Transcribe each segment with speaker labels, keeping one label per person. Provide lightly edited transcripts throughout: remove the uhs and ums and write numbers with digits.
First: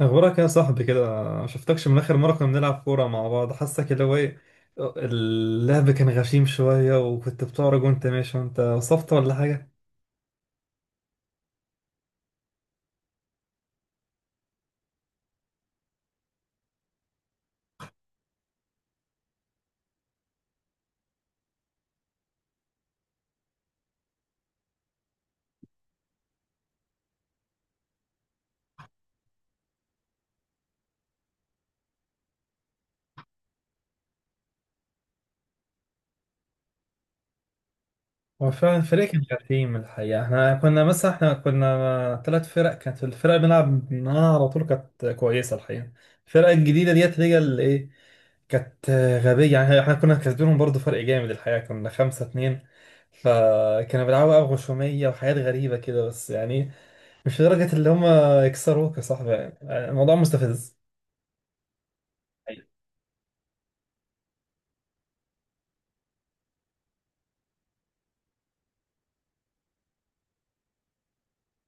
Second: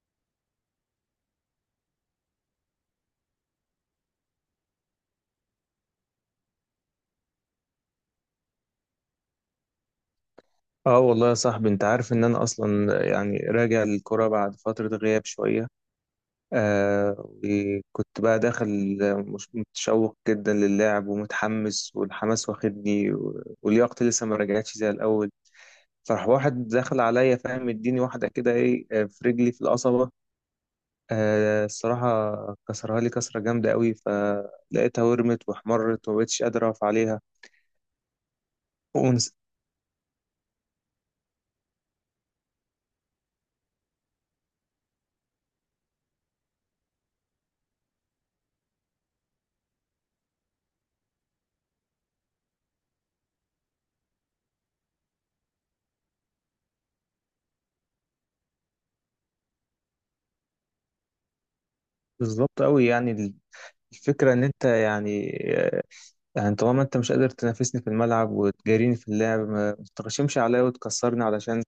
Speaker 1: اخبارك يا صاحبي كده؟ ما شفتكش من اخر مره كنا بنلعب كوره مع بعض. حاسك اللي هو ايه، اللعب كان غشيم شويه، وكنت بتعرج وانت ماشي. وانت وصفت ولا حاجه؟
Speaker 2: اه والله يا صاحبي، انت عارف ان انا اصلا يعني راجع للكرة بعد فترة غياب شوية. وكنت بقى داخل مش متشوق جدا للعب ومتحمس، والحماس واخدني ولياقتي لسه ما رجعتش زي الاول. فراح واحد دخل عليا، فاهم، اديني واحدة كده، ايه في رجلي في القصبة. الصراحة كسرها لي كسرة جامدة قوي، فلقيتها ورمت واحمرت ومبقتش قادر اقف عليها.
Speaker 1: هو فعلا الفريق كان
Speaker 2: ونس-
Speaker 1: غشيم الحقيقه. احنا كنا مثلا احنا كنا ثلاث فرق. كانت الفرق بنلعب معاها على طول كانت كويسه الحقيقه. الفرق الجديده ديت هي اللي ايه، كانت غبية. يعني احنا كنا كسبانهم برضه، فرق جامد الحقيقة، كنا خمسة اتنين. فكانوا بيلعبوا بقى غشومية وحاجات غريبة كده، بس يعني مش لدرجة اللي هم يكسروك يا صاحبي. يعني الموضوع مستفز.
Speaker 2: بالظبط
Speaker 1: أيوة.
Speaker 2: قوي يعني. الفكرة ان انت يعني طالما انت مش قادر تنافسني في الملعب وتجاريني في اللعب، ما تتغشمش عليا وتكسرني علشان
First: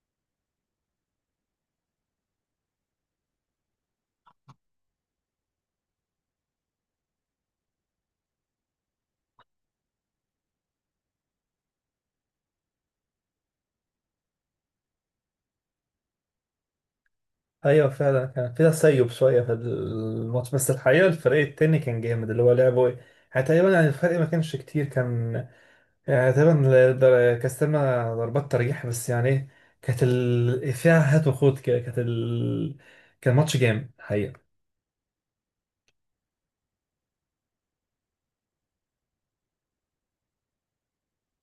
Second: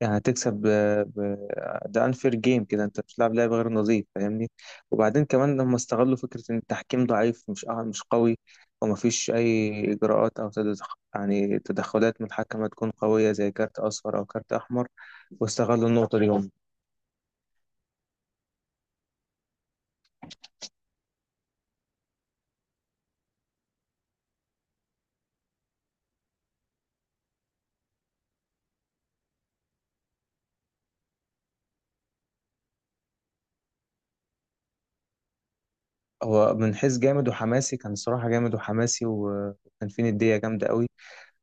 Speaker 2: يعني هتكسب ب... ده انفير جيم كده. انت بتلعب لعب غير نظيف، فاهمني؟ وبعدين كمان لما استغلوا فكرة ان التحكيم ضعيف، مش قوي، ومفيش اي اجراءات او يعني تدخلات من الحكم تكون قوية زي كارت اصفر او كارت احمر، واستغلوا النقطة دي هم.
Speaker 1: ايوه فعلا كان في تسيب شويه في الماتش، بس الحقيقه الفريق التاني كان جامد اللي هو لعبه ايه. يعني تقريبا، يعني الفرق ما كانش كتير، كان يعني تقريبا كاستلنا ضربات ترجيح. بس يعني ايه، فيها هات وخوت كده. كان ماتش جامد الحقيقه.
Speaker 2: هو من حيث جامد وحماسي كان الصراحة جامد وحماسي، وكان فيه ندية جامدة قوي.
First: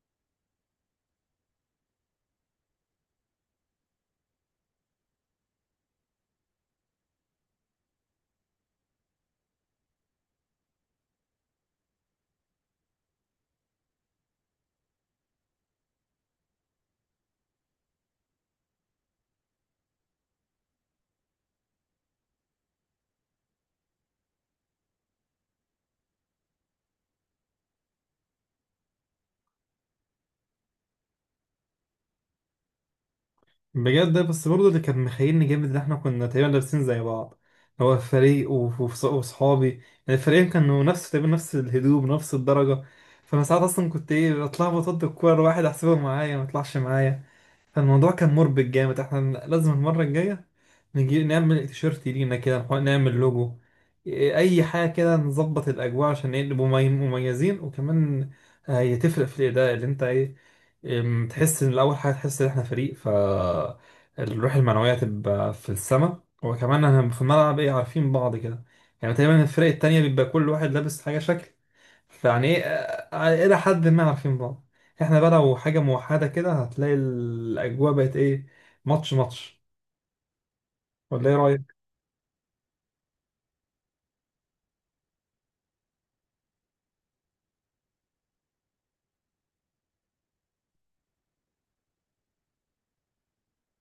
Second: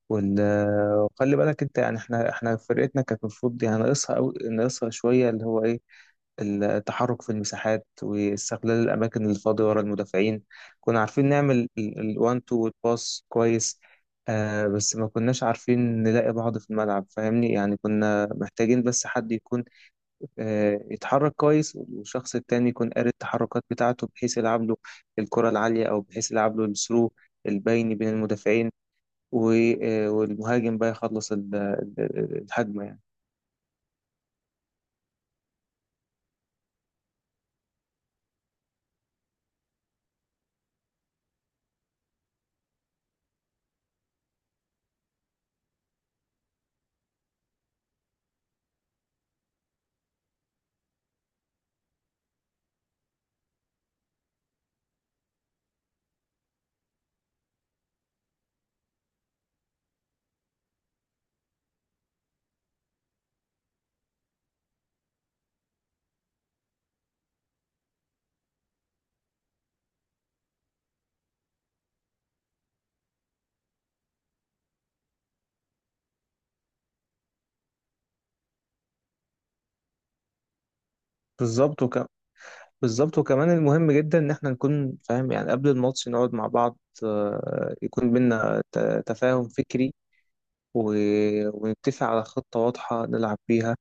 Speaker 2: وال- وخلي بالك انت يعني، احنا فرقتنا كانت المفروض يعني ناقصها او ناقصها شويه، اللي هو ايه، التحرك في المساحات واستغلال الاماكن الفاضيه ورا المدافعين. كنا عارفين نعمل الوان تو والباس كويس. آه بس ما كناش عارفين نلاقي بعض في الملعب، فاهمني؟ يعني كنا محتاجين بس حد يكون يتحرك كويس، والشخص التاني يكون قاري التحركات بتاعته، بحيث يلعب له الكره العاليه، او بحيث يلعب له الثرو البيني بين المدافعين، و- والمهاجم بقى يخلص الهجمة يعني.
Speaker 1: بجد. بس برضه اللي كان مخيلني جامد ان احنا كنا تقريبا لابسين زي بعض. هو فريق وصحابي يعني، الفريقين كانوا نفس تقريبا، نفس الهدوم نفس الدرجة. فانا ساعات اصلا كنت ايه، اطلع بطد الكورة واحد احسبه معايا ما يطلعش معايا. فالموضوع كان مربك جامد. احنا لازم المرة الجاية نجي نعمل تيشيرت لينا كده، نعمل لوجو، اي حاجة كده، نظبط الاجواء عشان نبقوا مميزين. وكمان هي تفرق في الاداء اللي انت ايه، تحس ان الاول حاجه، تحس ان احنا فريق. ف الروح المعنويه تبقى في السما، وكمان احنا في الملعب ايه، عارفين بعض كده. يعني تقريبا الفرق التانية بيبقى كل واحد لابس حاجه شكل، فيعني ايه الى حد ما عارفين بعض. احنا بقى لو حاجه موحده كده هتلاقي الاجواء بقت ايه، ماتش ماتش. ولا ايه رايك؟
Speaker 2: بالظبط وك... بالظبط، وكمان المهم جدا ان احنا نكون فاهم، يعني قبل الماتش نقعد مع بعض، يكون بينا تفاهم فكري، و... ونتفق على خطة واضحة نلعب بيها،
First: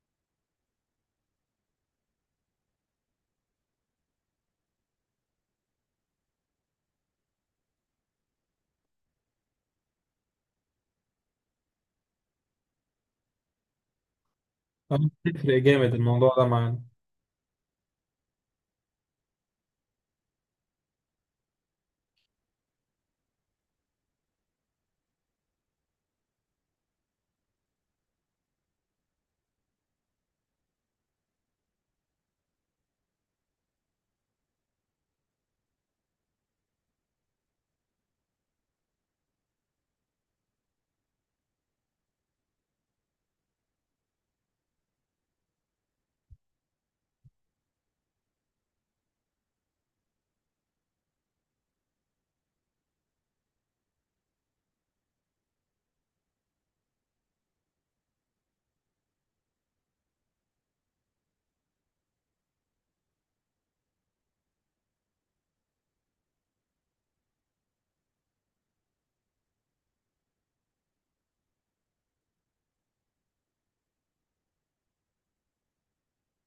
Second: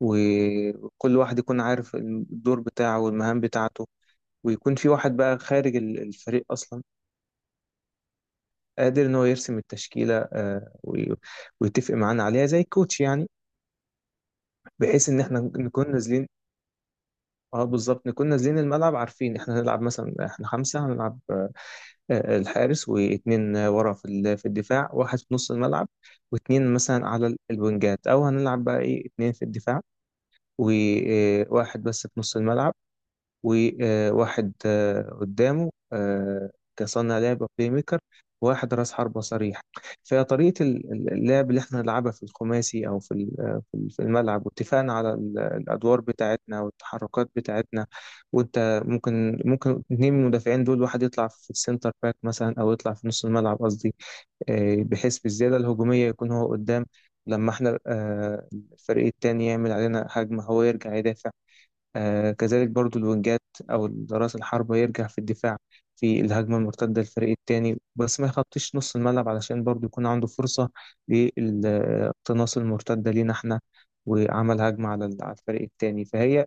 Speaker 2: وكل واحد يكون عارف الدور بتاعه والمهام بتاعته. ويكون في واحد بقى خارج الفريق اصلا قادر ان هو يرسم التشكيلة، ويتفق معانا عليها زي الكوتش يعني، بحيث
Speaker 1: أنا
Speaker 2: ان احنا
Speaker 1: بتفرق
Speaker 2: نكون
Speaker 1: جامد
Speaker 2: نازلين.
Speaker 1: الموضوع ده معانا.
Speaker 2: اه بالظبط، نكون نازلين الملعب عارفين احنا هنلعب، مثلا احنا خمسة هنلعب، الحارس واتنين ورا في في الدفاع، واحد في نص الملعب، واتنين مثلا على الوينجات، او هنلعب بقى ايه اتنين في الدفاع وواحد بس في نص الملعب، وواحد قدامه كصانع لعبة بلاي ميكر، وواحد راس حربة صريح. فطريقة اللعب اللي احنا نلعبها في الخماسي أو في في الملعب، واتفقنا على الأدوار بتاعتنا والتحركات بتاعتنا. وأنت ممكن، اتنين من المدافعين دول، واحد يطلع في السنتر باك مثلا أو يطلع في نص الملعب قصدي، بحيث في الزيادة الهجومية يكون هو قدام. لما احنا الفريق التاني يعمل علينا هجمة، هو يرجع يدافع. آه كذلك برضو الوينجات أو رأس الحرب يرجع في الدفاع في الهجمة المرتدة للفريق التاني، بس ما يخطيش نص الملعب علشان برضو يكون عنده فرصة للاقتناص المرتدة لينا احنا وعمل هجمة على على الفريق التاني. فهي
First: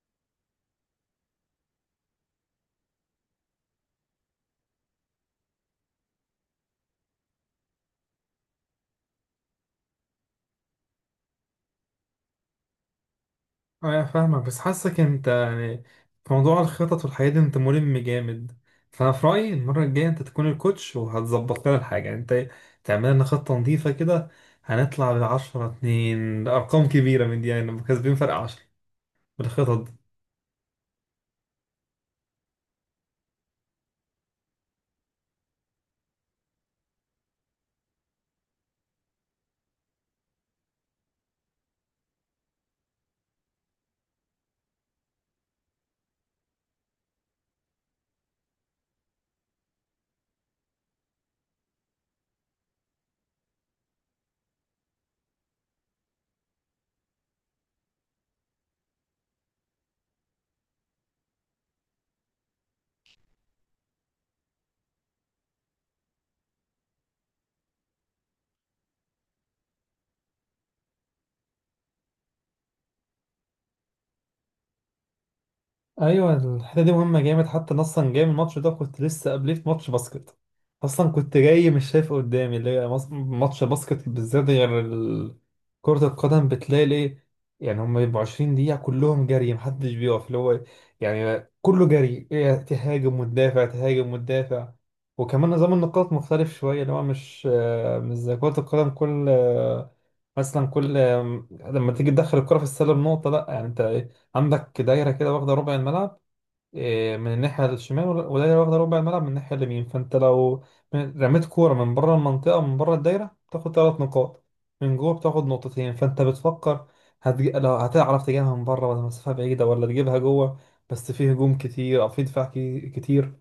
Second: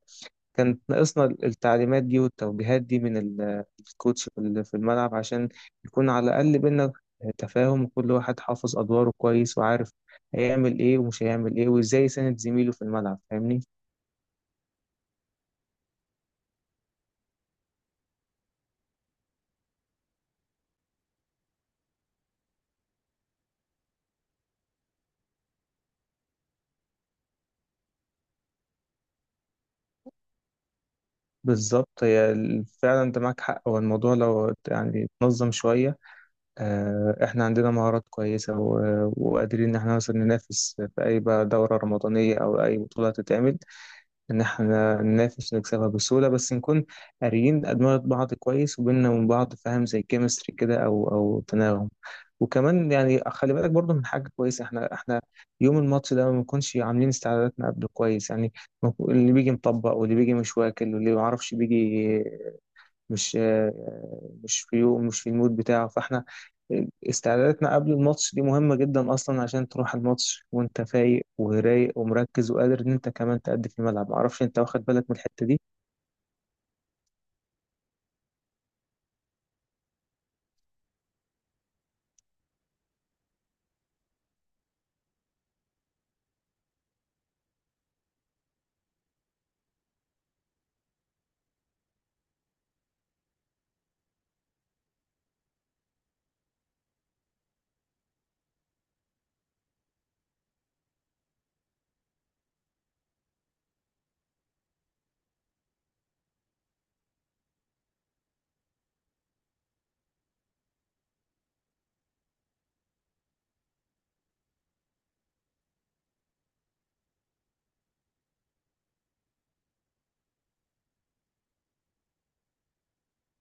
Speaker 2: كانت ناقصنا التعليمات دي والتوجيهات دي من الكوتش في في الملعب، عشان يكون على الأقل بينا تفاهم، وكل واحد حافظ أدواره كويس وعارف هيعمل إيه ومش هيعمل إيه وإزاي يساند زميله في الملعب، فاهمني؟
Speaker 1: اه يعني فاهمك، بس حاسك انت يعني في موضوع الخطط والحاجات دي انت ملم جامد. فانا في رايي المره الجايه انت تكون الكوتش، وهتظبط لنا الحاجه. يعني انت تعمل لنا خطه نظيفه كده. هنطلع ب 10-2 ارقام كبيره من دي، يعني نبقى كسبين فرق 10 بالخطط.
Speaker 2: بالظبط، فعلا انت معاك حق، هو الموضوع لو يعني اتنظم شوية، احنا عندنا مهارات كويسة وقادرين ان احنا مثلا ننافس في اي بقى دورة رمضانية او اي بطولة تتعمل. إن إحنا ننافس ونكسبها بسهولة، بس نكون قاريين أدمغة بعض كويس، وبيننا وبين بعض فاهم، زي كيمستري كده أو تناغم. وكمان يعني خلي بالك برضه من حاجة كويسة، إحنا يوم الماتش ده ما بنكونش عاملين استعداداتنا قبله كويس، يعني اللي بيجي مطبق، واللي بيجي مش واكل، واللي ما يعرفش بيجي مش مش في يوم، مش في المود بتاعه. فاحنا استعداداتنا قبل الماتش دي مهمة جدا أصلا، عشان تروح الماتش وأنت فايق ورايق ومركز وقادر إن أنت كمان تأدي في الملعب. معرفش أنت واخد بالك من الحتة دي؟
Speaker 1: ايوه الحته دي مهمه جامد. حتى أنا اصلا جاي من الماتش ده، كنت لسه قبليه في ماتش باسكت. اصلا كنت جاي مش شايف قدامي، اللي هي ماتش باسكت بالذات غير ال- كره القدم بتلاقي الايه، يعني هم بيبقوا 20 دقيقه كلهم جري محدش بيقف اللي هو، يعني كله جري تهاجم وتدافع، تهاجم وتدافع. وكمان نظام النقاط مختلف شويه اللي هو مش زي كره القدم. كل مثلا كل لما تيجي تدخل الكره في السله بنقطه، لا يعني انت عندك دايرة كده واخدة ربع الملعب من الناحية الشمال، ودايرة، ودايرة واخدة ربع الملعب من الناحية اليمين. فأنت لو رميت كورة من بره المنطقة، من بره الدايرة، بتاخد ثلاث نقاط. من جوه بتاخد نقطتين. فأنت بتفكر لو هتعرف تجيبها من بره ولا مسافة بعيدة ولا تجيبها جوه. بس فيه هجوم كتير أو فيه دفاع كتير.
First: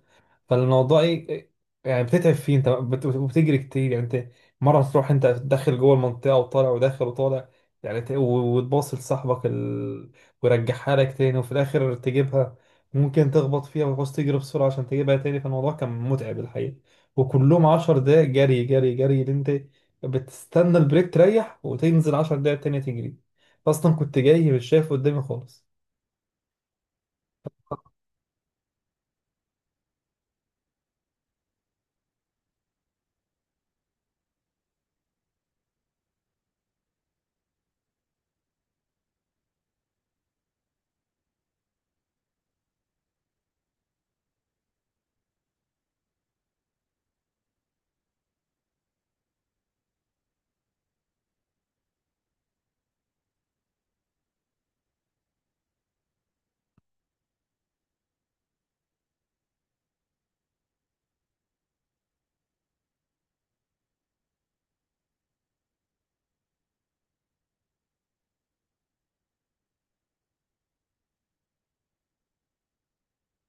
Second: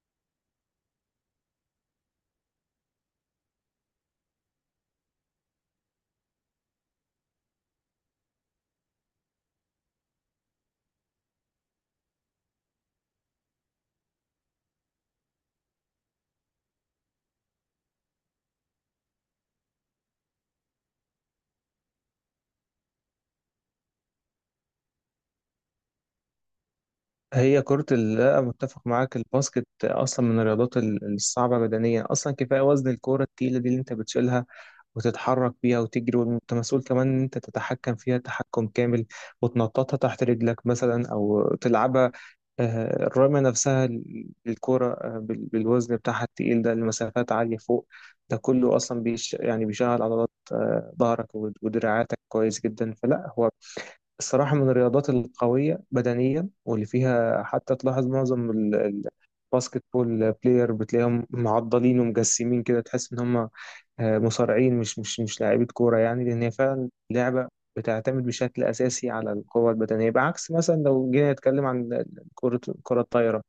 Speaker 1: فالموضوع ايه، يعني بتتعب فيه، انت وبتجري كتير. يعني انت مره تروح انت داخل جوه المنطقه وطالع وداخل وطالع، يعني وتباصي لصاحبك ويرجعها لك تاني. وفي الاخر تجيبها، ممكن تخبط فيها وتعوز تجري بسرعه عشان تجيبها تاني. فالموضوع كان متعب الحقيقه، وكلهم 10 دقايق جري جري جري، اللي انت بتستنى البريك تريح وتنزل 10 دقايق تانية تجري. اصلا كنت جاي مش شايف قدامي خالص.
Speaker 2: لا متفق معاك، الباسكت أصلا من الرياضات الصعبة بدنيا. أصلا كفاية وزن الكورة التقيلة دي اللي أنت بتشيلها وتتحرك بيها وتجري، وأنت مسؤول كمان إن أنت تتحكم فيها تحكم كامل وتنططها تحت رجلك مثلا أو تلعبها. الرمية نفسها الكرة بالوزن بتاعها التقيل ده لمسافات عالية فوق، ده كله أصلا يعني بيشغل عضلات ظهرك ودراعاتك كويس جدا. فلا هو الصراحة من الرياضات القوية بدنيا، واللي فيها حتى تلاحظ معظم الباسكت بول بلاير بتلاقيهم معضلين ومجسمين كده، تحس إن هم مصارعين مش لاعيبة كورة يعني. لأن هي فعلا لعبة بتعتمد بشكل أساسي على القوة البدنية، بعكس مثلا لو جينا نتكلم عن كرة الطايرة.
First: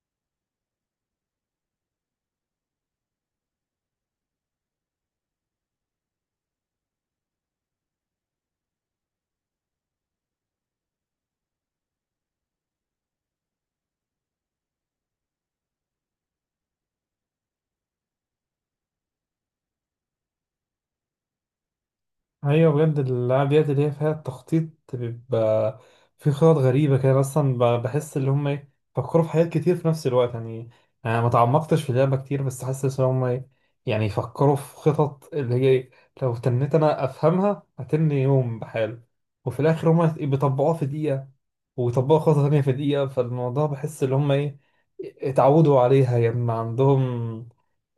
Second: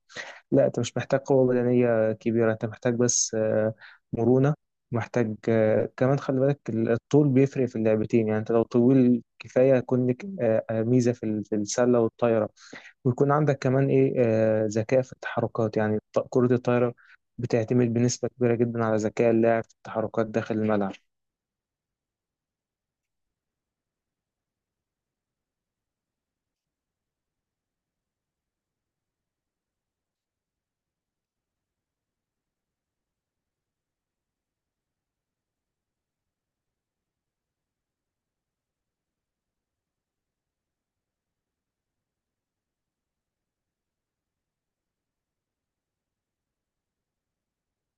Speaker 2: لا انت مش محتاج قوة بدنية كبيرة، انت محتاج بس مرونة. محتاج كمان خلي بالك الطول بيفرق في اللعبتين. يعني انت لو طويل كفاية يكون لك ميزة في في السلة والطايرة، ويكون عندك كمان ايه ذكاء في التحركات. يعني كرة الطايرة بتعتمد بنسبة كبيرة جدا على ذكاء اللاعب في التحركات داخل الملعب.
Speaker 1: ايوه بجد، الالعاب ديت اللي هي فيها التخطيط بيبقى في خطط غريبه كده اصلا بحس اللي هم ايه، فكروا في حاجات كتير في نفس الوقت. يعني انا ما تعمقتش في اللعبه كتير، بس حاسس ان هم ايه، يعني يفكروا في خطط اللي هي لو تنيت انا افهمها هتني يوم بحاله، وفي الاخر هم بيطبقوها في دقيقه ويطبقوا خطه تانيه في دقيقه. فالموضوع بحس ان هم ايه، اتعودوا عليها. يعني ما عندهم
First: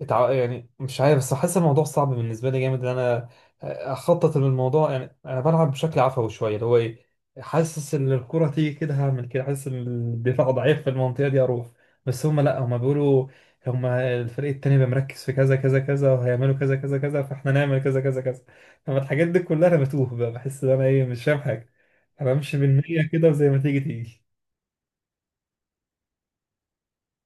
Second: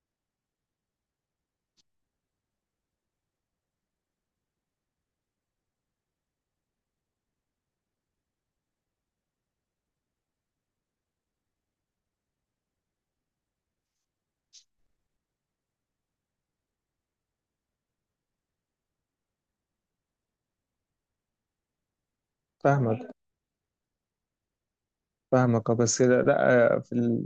Speaker 1: يعني مش عارف، بس حاسس الموضوع صعب بالنسبه لي جامد، ان انا اخطط للموضوع. يعني انا بلعب بشكل عفوي شويه اللي هو ايه، حاسس ان الكره تيجي كده هعمل كده، حاسس ان الدفاع ضعيف في المنطقه دي اروح. بس هم لا، هم بيقولوا هم الفريق التاني بيبقى مركز في كذا كذا كذا، وهيعملوا كذا كذا كذا، فاحنا نعمل كذا كذا كذا. طب الحاجات دي كلها انا بتوه بقى، بحس ان انا ايه، مش فاهم حاجه. انا امشي بالمية
Speaker 2: فاهمك،
Speaker 1: كده وزي ما تيجي تيجي.
Speaker 2: فاهمك. بس كده لا،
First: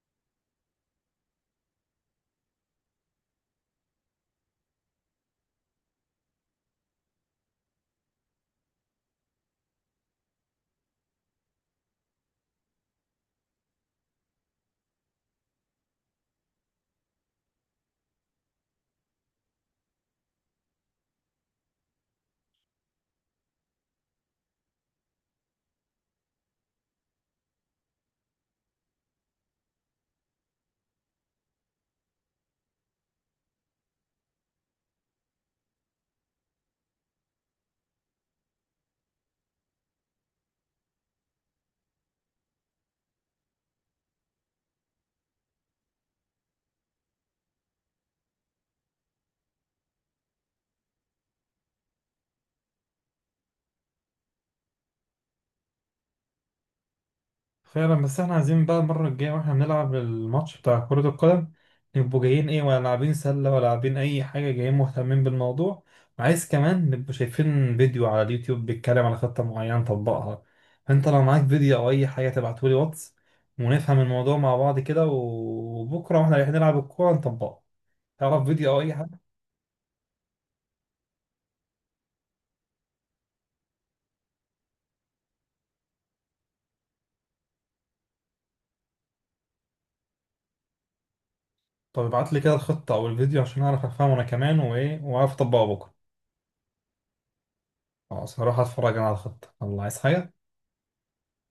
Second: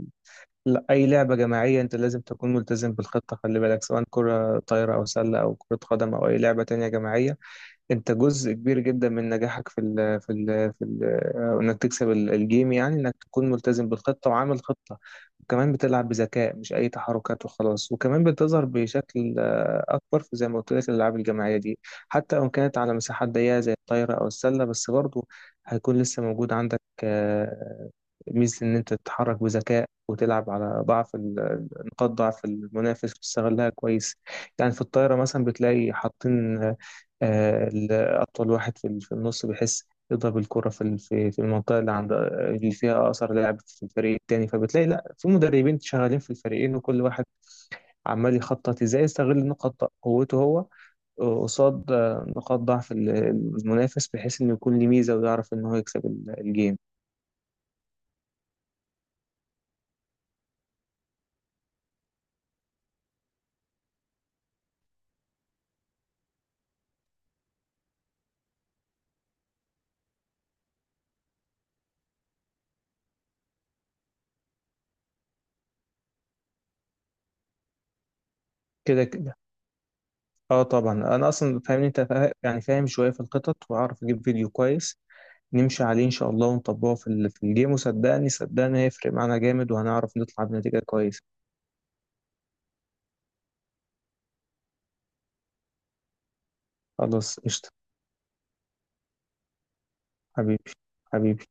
Speaker 2: لا، أي لعبة جماعية أنت لازم تكون ملتزم بالخطة. خلي بالك سواء كرة طايرة أو سلة أو كرة قدم أو أي لعبة تانية جماعية، انت جزء كبير جدا من نجاحك في ال في ال في ال انك تكسب الجيم، يعني انك تكون ملتزم بالخطة وعامل خطة وكمان بتلعب بذكاء، مش اي تحركات وخلاص. وكمان بتظهر بشكل اكبر في زي ما قلت لك الالعاب الجماعية دي، حتى لو كانت على مساحات ضيقة زي الطايرة او السلة، بس برضو هيكون لسه موجود عندك ميزة ان انت تتحرك بذكاء وتلعب على نقاط ضعف المنافس وتستغلها كويس. يعني في الطايرة مثلا بتلاقي حاطين أطول واحد في في النص، بيحس يضرب الكرة في في المنطقة اللي عند اللي فيها أقصر لاعب في الفريق التاني. فبتلاقي لا، في مدربين شغالين في الفريقين، وكل واحد عمال يخطط ازاي يستغل نقاط قوته هو قصاد نقاط ضعف المنافس، بحيث إنه يكون ليه ميزة ويعرف إن هو يكسب الجيم.
Speaker 1: فعلا، بس احنا عايزين بقى المرة الجاية واحنا بنلعب الماتش بتاع كرة القدم نبقوا جايين ايه، ولا لاعبين سلة ولا لاعبين أي حاجة، جايين مهتمين بالموضوع. وعايز كمان نبقوا شايفين فيديو على اليوتيوب بيتكلم على خطة معينة طبقها. فأنت لو معاك فيديو أو أي حاجة تبعتولي واتس، ونفهم الموضوع مع بعض كده، وبكرة واحنا رايحين نلعب الكورة نطبقها. تعرف فيديو أو أي
Speaker 2: كده
Speaker 1: حاجة؟
Speaker 2: كده. اه طبعا، انا اصلا فاهمني، انت يعني فاهم شويه في الخطط، واعرف اجيب فيديو كويس نمشي عليه إن شاء الله، ونطبقه في في الجيم، وصدقني، هيفرق معانا جامد وهنعرف نطلع بنتيجة كويسة.
Speaker 1: طب ابعت لي كده الخطة أو الفيديو عشان أعرف أفهمه أنا كمان وإيه، وأعرف أطبقه بكرة.
Speaker 2: خلاص قشطة.
Speaker 1: خلاص هروح أتفرج أنا على الخطة. الله، عايز حاجة؟
Speaker 2: حبيبي، حبيبي.